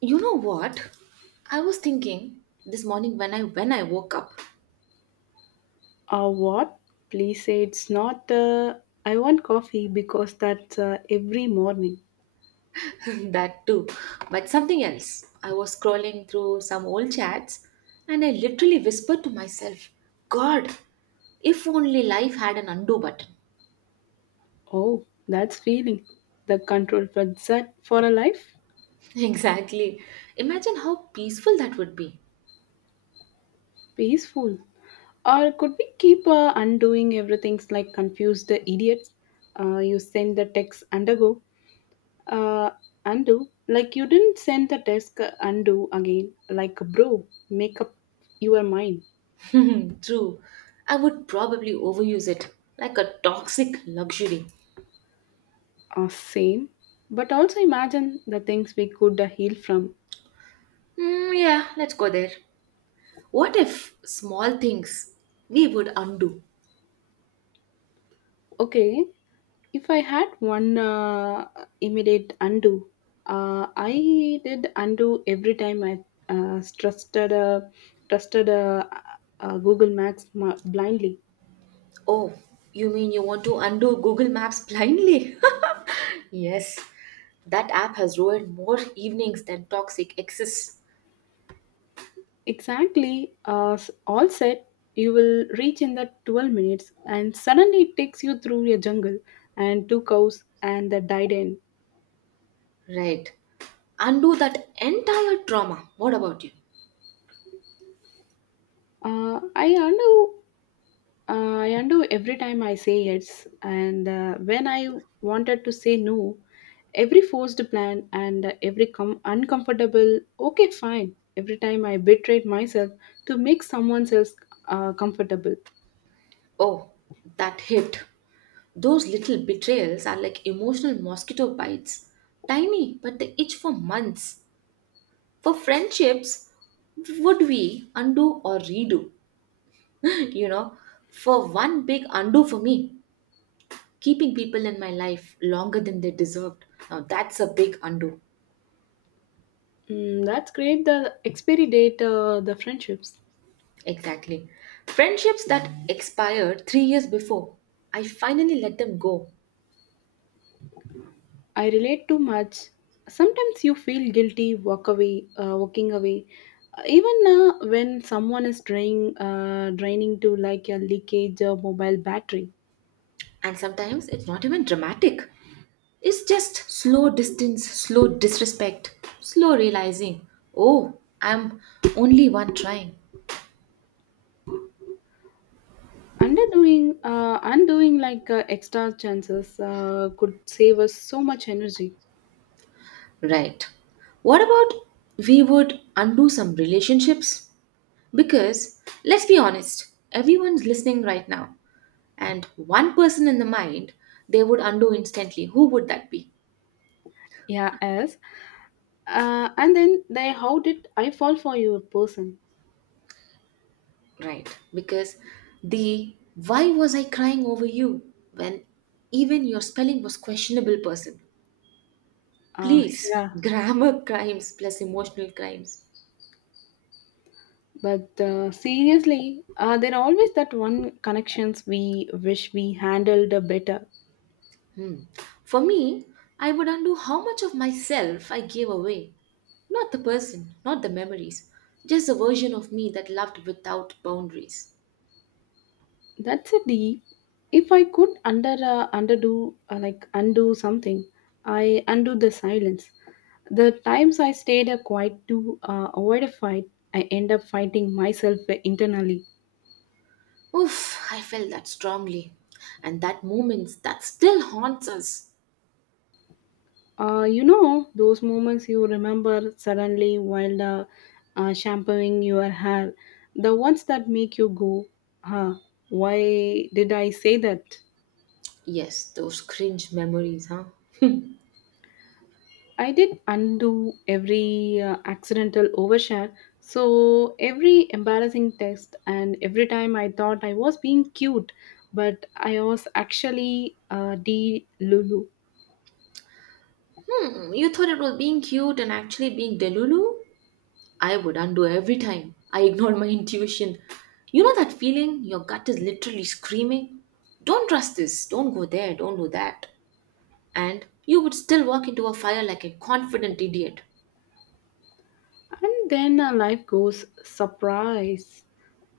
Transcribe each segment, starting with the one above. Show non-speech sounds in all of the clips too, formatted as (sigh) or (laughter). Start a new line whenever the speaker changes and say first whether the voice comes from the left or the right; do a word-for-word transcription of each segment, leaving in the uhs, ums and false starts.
right: You know what? I was thinking this morning when I when I woke up.
left: Uh, what? Please say it's not. Uh, I want coffee because that's uh, every morning.
right: (laughs) That too, but something else. I was scrolling through some old chats and I literally whispered to myself, "God, if only life had an undo button."
left: Oh, that's feeling. The control for that for a life?
right: (laughs) Exactly. Imagine how peaceful that would be.
left: Peaceful. Or could we keep uh, undoing everything's like confused idiots? Uh, you send the text undergo, uh, undo. Like you didn't send the text uh, undo again. Like bro, make up your mind.
right: (laughs) True. I would probably overuse it like a toxic luxury.
left: Uh, same. But also imagine the things we could uh, heal from.
right: Mm, yeah, let's go there. What if small things we would undo?
left: Okay, if I had one uh, immediate undo, uh, I did undo every time I uh, trusted uh, trusted uh, uh, Google Maps ma- blindly.
right: Oh, you mean you want to undo Google Maps blindly? (laughs) Yes, that app has ruined more evenings than toxic exes.
left: Exactly, uh, s- all said, you will reach in the twelve minutes, and suddenly it takes you through a jungle and two cows and the died end.
right: Right. Undo that entire trauma. What about you?
left: Uh, I undo Uh, I undo every time I say yes, and uh, when I wanted to say no, every forced plan and uh, every com- uncomfortable, okay, fine, every time I betrayed myself to make someone else uh, comfortable.
right: Oh, that hit. Those little betrayals are like emotional mosquito bites. Tiny, but they itch for months. For friendships, would we undo or redo? (laughs) you know, for one big undo for me, keeping people in my life longer than they deserved. Now that's a big undo.
left: Mm, that's great. The expiry date, uh, the friendships.
right: Exactly. Friendships that expired three years before, I finally let them go.
left: I relate too much. Sometimes you feel guilty, walk away, uh, walking away. Uh, Even uh, when someone is draining, uh, draining to like a leakage or mobile battery.
right: And sometimes it's not even dramatic. It's just slow distance, slow disrespect, slow realizing, oh, I'm only one trying.
left: Underdoing, uh, undoing like uh, extra chances uh, could save us so much energy.
right: Right. What about we would undo some relationships? Because let's be honest, everyone's listening right now, and one person in the mind they would undo instantly, who would that be?
left: Yeah, as uh, and then they how did I fall for you person?
right: Right, because the why was I crying over you, when even your spelling was questionable, person?
left: Uh,
right: Please,
left: yeah,
right: (laughs) grammar crimes plus emotional crimes.
left: but uh, seriously, uh, there are always that one connections we wish we handled better.
right: Hmm. For me, I would undo how much of myself I gave away, not the person, not the memories, just a version of me that loved without boundaries.
left: That's a D. If I could under uh, underdo uh, like undo something, I undo the silence. The times I stayed uh, quiet to uh, avoid a fight, I end up fighting myself internally.
right: Oof, I felt that strongly. And that moment that still haunts us.
left: Uh, you know those moments you remember suddenly while uh, uh, shampooing your hair, the ones that make you go, "Huh? Why did I say that?"
right: Yes, those cringe memories, huh?
left: I did undo every uh, accidental overshare, so every embarrassing text, and every time I thought I was being cute, but I was actually uh, D Lulu.
right: Hmm, you thought it was being cute and actually being Delulu? I would undo every time I ignored my intuition. You know that feeling? Your gut is literally screaming. Don't trust this, don't go there, don't do that. And you would still walk into a fire like a confident idiot.
left: And then uh, life goes surprise.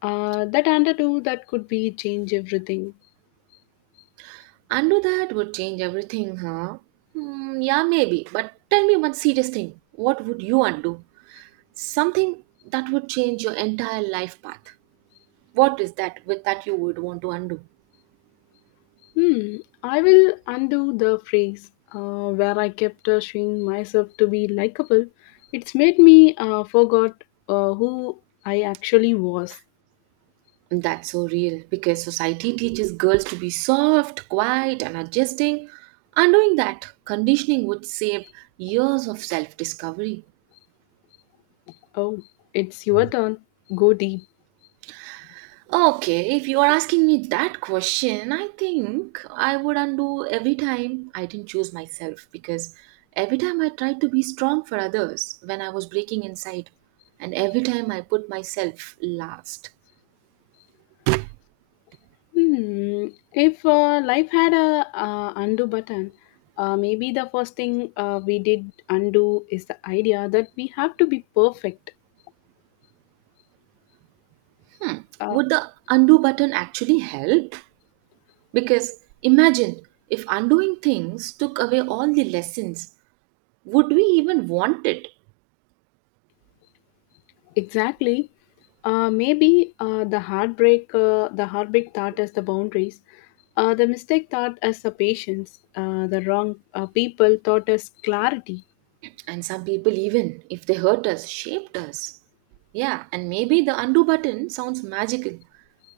left: Uh, that underdo that could be change everything.
right: Undo that would change everything, huh? Hmm, yeah, maybe. But tell me one serious thing. What would you undo? Something that would change your entire life path, what is that with that you would want to undo?
left: Hmm, I will undo the phrase uh, where I kept uh, showing myself to be likable. It's made me uh, forgot uh, who I actually was.
right: And that's so real because society teaches girls to be soft, quiet, and adjusting. Undoing that conditioning would save years of self-discovery.
left: Oh, it's your turn. Go deep.
right: Okay, if you are asking me that question, I think I would undo every time I didn't choose myself, because every time I tried to be strong for others when I was breaking inside, and every time I put myself last.
left: Hmm. If uh, life had a uh, undo button, uh, maybe the first thing uh, we did undo is the idea that we have to be perfect. Uh,
right: Would the undo button actually help? Because imagine if undoing things took away all the lessons, would we even want it?
left: Exactly. Uh, maybe uh, the heartbreak, uh, the heartbreak thought as the boundaries, uh, the mistake thought as the patience, uh, the wrong uh, people thought as clarity.
right: And some people, even if they hurt us, shaped us. Yeah, and maybe the undo button sounds magical,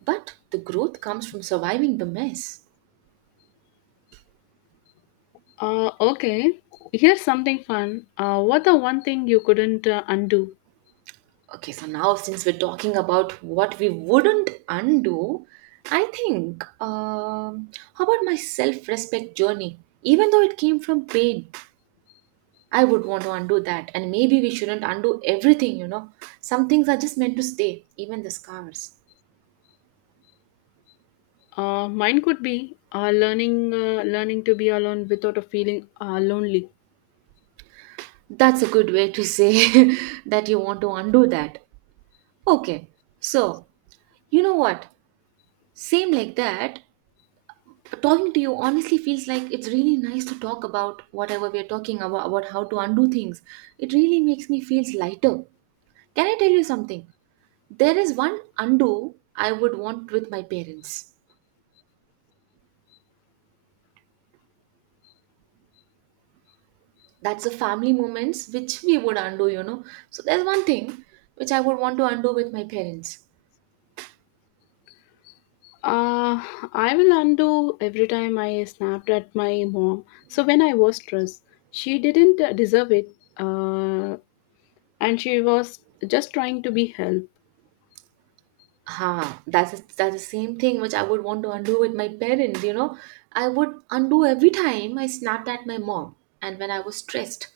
right: but the growth comes from surviving the mess.
left: Uh, okay, here's something fun. Uh, what the one thing you couldn't uh, undo?
right: Okay, so now since we're talking about what we wouldn't undo, I think um, how about my self-respect journey? Even though it came from pain, I would want to undo that. And maybe we shouldn't undo everything, you know. Some things are just meant to stay, even the scars.
left: Uh, mine could be uh, learning, uh, learning to be alone without a feeling uh, lonely.
right: That's a good way to say (laughs) that you want to undo that. Okay, so you know what? Same like that, talking to you honestly feels like it's really nice to talk about whatever we're talking about, about how to undo things. It really makes me feel lighter. Can I tell you something? There is one undo I would want with my parents. That's the family moments which we would undo, you know. So there's one thing which I would want to undo with my parents.
left: Uh, I will undo every time I snapped at my mom. So when I was stressed, she didn't uh, deserve it, uh, and she was just trying to be help.
right: Ah, that's that's the same thing which I would want to undo with my parents, you know. I would undo every time I snapped at my mom, and when I was stressed,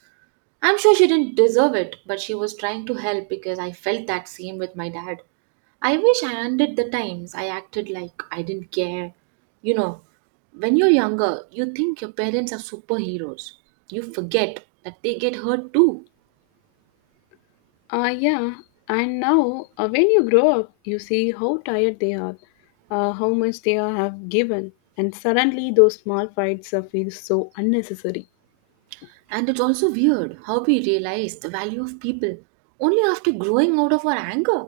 right: I'm sure she didn't deserve it, but she was trying to help, because I felt that same with my dad. I wish I undid the times I acted like I didn't care. You know, when you're younger, you think your parents are superheroes. You forget that they get hurt too.
left: Uh, yeah, and now uh, when you grow up, you see how tired they are, uh, how much they are, have given, and suddenly those small fights uh, feel so unnecessary.
right: And it's also weird how we realize the value of people only after growing out of our anger.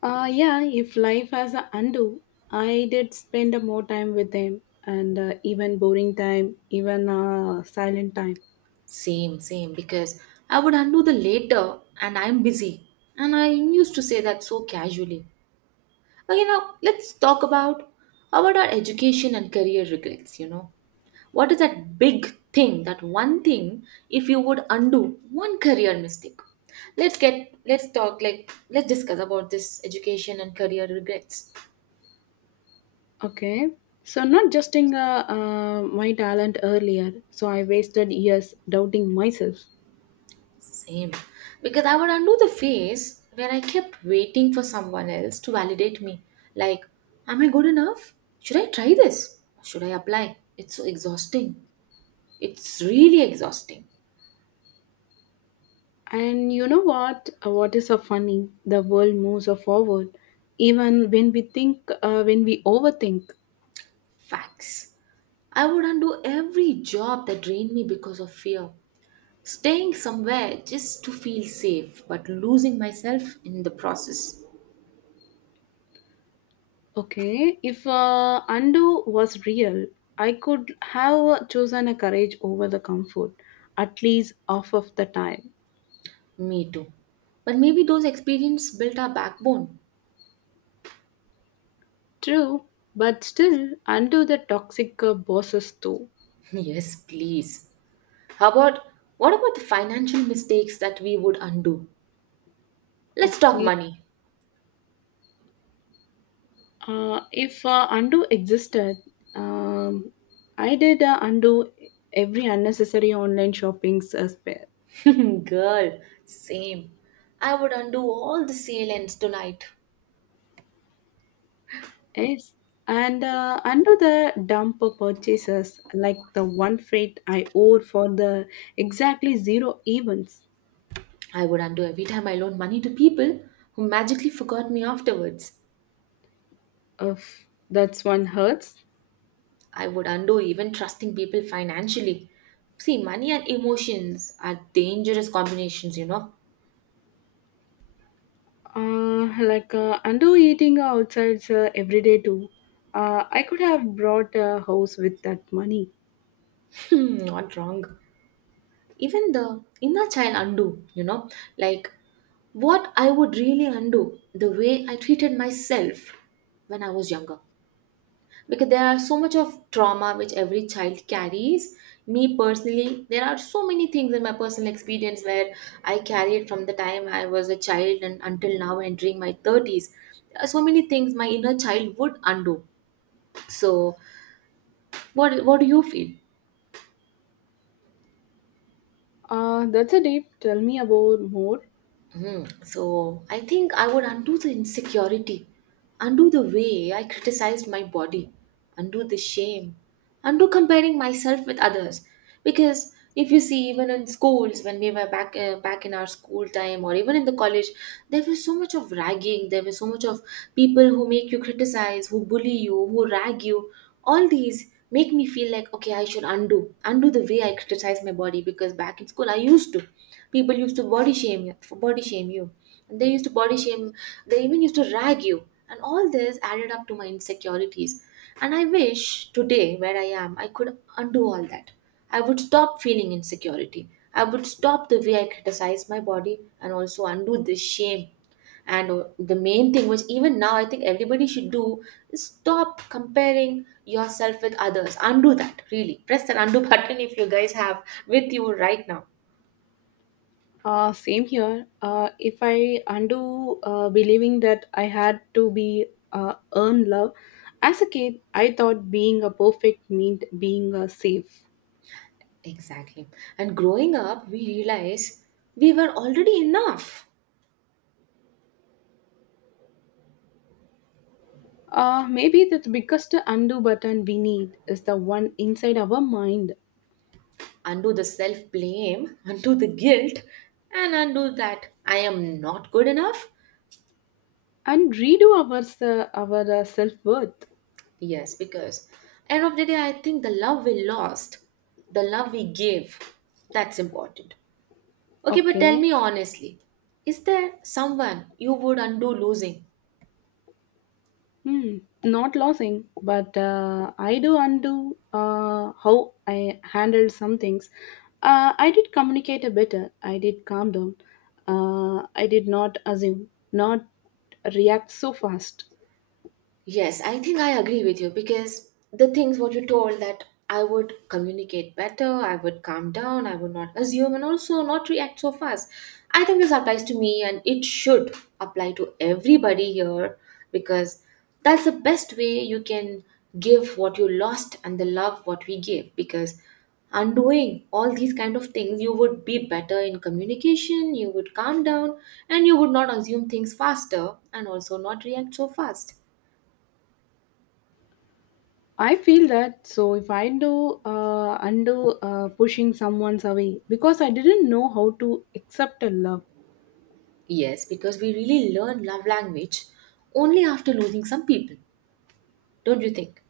left: Uh, yeah, if life has a undo, I did spend more time with them and uh, even boring time, even uh, silent time.
right: Same, same, because I would undo the later and I'm busy. And I used to say that so casually. Okay, now let's talk about about our education and career regrets. You know, what is that big thing? That one thing, if you would undo one career mistake, let's get let's talk like let's discuss about this education and career regrets.
left: Okay. So not justing uh, uh, my talent earlier, so I wasted years doubting myself.
right: Same, because I would undo the phase where I kept waiting for someone else to validate me. Like, am I good enough? Should I try this? Should I apply? It's so exhausting. It's really exhausting.
left: And you know what? Uh, What is so funny? The world moves forward, even when we think, uh, when we overthink.
right: Facts. I would undo every job that drained me because of fear. Staying somewhere just to feel safe, but losing myself in the process.
left: Okay, if uh, undo was real, I could have chosen a courage over the comfort, at least half of the time.
right: Me too. But maybe those experiences built our backbone.
left: True, but still undo the toxic uh, bosses too.
right: (laughs) Yes, please. How about what about the financial mistakes that we would undo? Let's talk
left: Okay,
right: money.
left: uh, if uh, undo existed, um, I did uh, undo every unnecessary online shopping uh, spell.
right: (laughs) Girl, same. I would undo all the sale ends tonight.
left: Yes, and uh, under the dump purchases, like the one freight I owe for the exactly zero events.
right: I would undo every time I loaned money to people who magically forgot me afterwards.
left: Of that's one hurts.
right: I would undo even trusting people financially. See, money and emotions are dangerous combinations, you know.
left: Uh, like uh, undo eating outside uh, every day too. Uh, I could have brought a house with that money.
right: (laughs) (clears throat) Not wrong. Even the inner child undo, you know, like what I would really undo, the way I treated myself when I was younger. Because there are so much of trauma which every child carries. Me personally, there are so many things in my personal experience where I carried from the time I was a child and until now entering my thirties. There are so many things my inner child would undo. So, what what do you feel?
left: Uh, that's a deep. Tell me about more.
right: Mhm. So I think I would undo the insecurity, undo the way I criticized my body, undo the shame, undo comparing myself with others. Because if you see, even in schools, when we were back uh, back in our school time, or even in the college, there was so much of ragging. There was so much of people who make you criticize, who bully you, who rag you. All these make me feel like, okay, I should undo undo the way I criticize my body, because back in school I used to. People used to body shame you, body shame you. And they used to body shame. They even used to rag you. And all this added up to my insecurities. And I wish today, where I am, I could undo all that. I would stop feeling insecurity. I would stop the way I criticize my body, and also undo this shame. And uh, the main thing which even now I think everybody should do is stop comparing yourself with others. Undo that, really press that undo (laughs) button if you guys have with you right now.
left: Uh, same here. Uh, if I undo uh, believing that I had to be uh, earn love as a kid, I thought being a perfect meant being uh, safe.
right: Exactly. And growing up, we realize we were already enough.
left: Uh, maybe the biggest undo button we need is the one inside our mind
right: Undo the self blame, (laughs) undo the guilt, and undo that I am not good enough.
left: and redo our uh, our uh, self worth.
right: Yes, because end of the day, I think the love we lost, the love we gave, that's important. Okay, but tell
left: Okay.
right: me honestly, is there someone you would undo losing?
left: Hmm, not losing, but uh, I do undo uh, how I handled some things. Uh, I did communicate a better. I did calm down. Uh, I did not assume, not react so fast.
right: Yes, I think I agree with you, because the things what you told that I would communicate better, I would calm down, I would not assume, and also not react so fast. I think this applies to me, and it should apply to everybody here, because that's the best way you can give what you lost and the love what we give. Because undoing all these kind of things, you would be better in communication, you would calm down, and you would not assume things faster and also not react so fast.
left: I feel that so if I do uh, undo uh, pushing someone's away because I didn't know how to accept a love.
right: Yes, because we really learn love language only after losing some people, don't you think?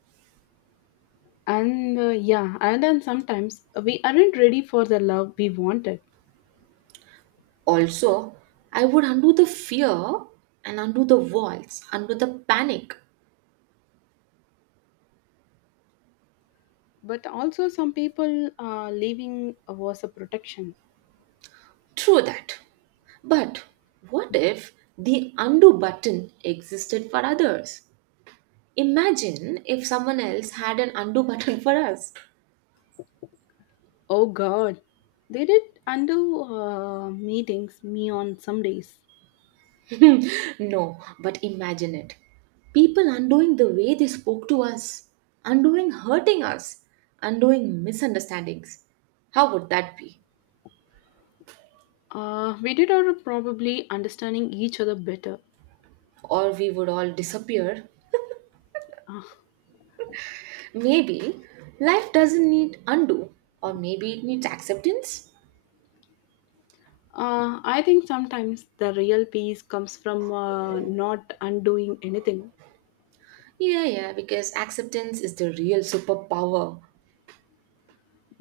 left: And uh, yeah, and then sometimes we aren't ready for the love we wanted.
right: Also, I would undo the fear and undo the walls, undo the panic.
left: But also, some people uh, leaving was a protection.
right: True that. But what if the undo button existed for others? Imagine if someone else had an undo (laughs) button for us.
left: Oh God, they did undo uh, meetings me on some days.
right: No, but imagine it. People undoing the way they spoke to us, undoing hurting us, undoing misunderstandings. How would that be?
left: Uh, we did our probably understanding each other better.
right: Or we would all disappear.
left: Uh,
right: Maybe life doesn't need undo, or maybe it needs acceptance.
left: uh, I think sometimes the real peace comes from uh, not undoing anything
right: Yeah, yeah, because acceptance is the real superpower.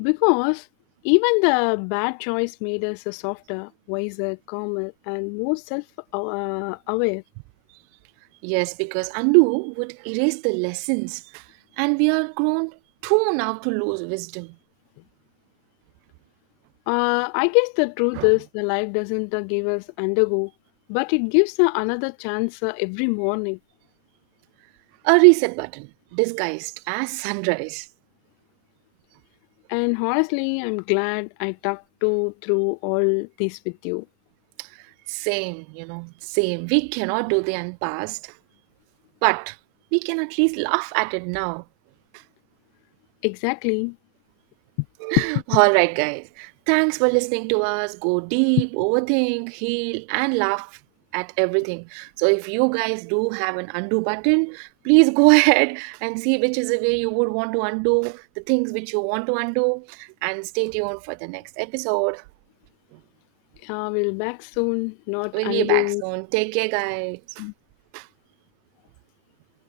left: because even the bad choice made us softer, wiser, calmer, and more self uh, aware.
right: Yes, because undo would erase the lessons, and we are grown too now to lose wisdom.
left: Uh, I guess the truth is the life doesn't uh, give us undergo, but it gives uh, another chance uh, every morning.
right: A reset button disguised as sunrise.
left: And honestly, I'm glad I talked to through all this with you.
right: Same, you know, same. We cannot do the past, but we can at least laugh at it now.
left: Exactly.
right: All right, guys. Thanks for listening to us. Go deep, overthink, heal, and laugh at everything. So, if you guys do have an undo button, please go (laughs) ahead and see which is the way you would want to undo the things which you want to undo. And stay tuned for the next episode.
left: Uh, we'll back soon, not
right: We'll be back
left: undoing
right: soon. Take care, guys.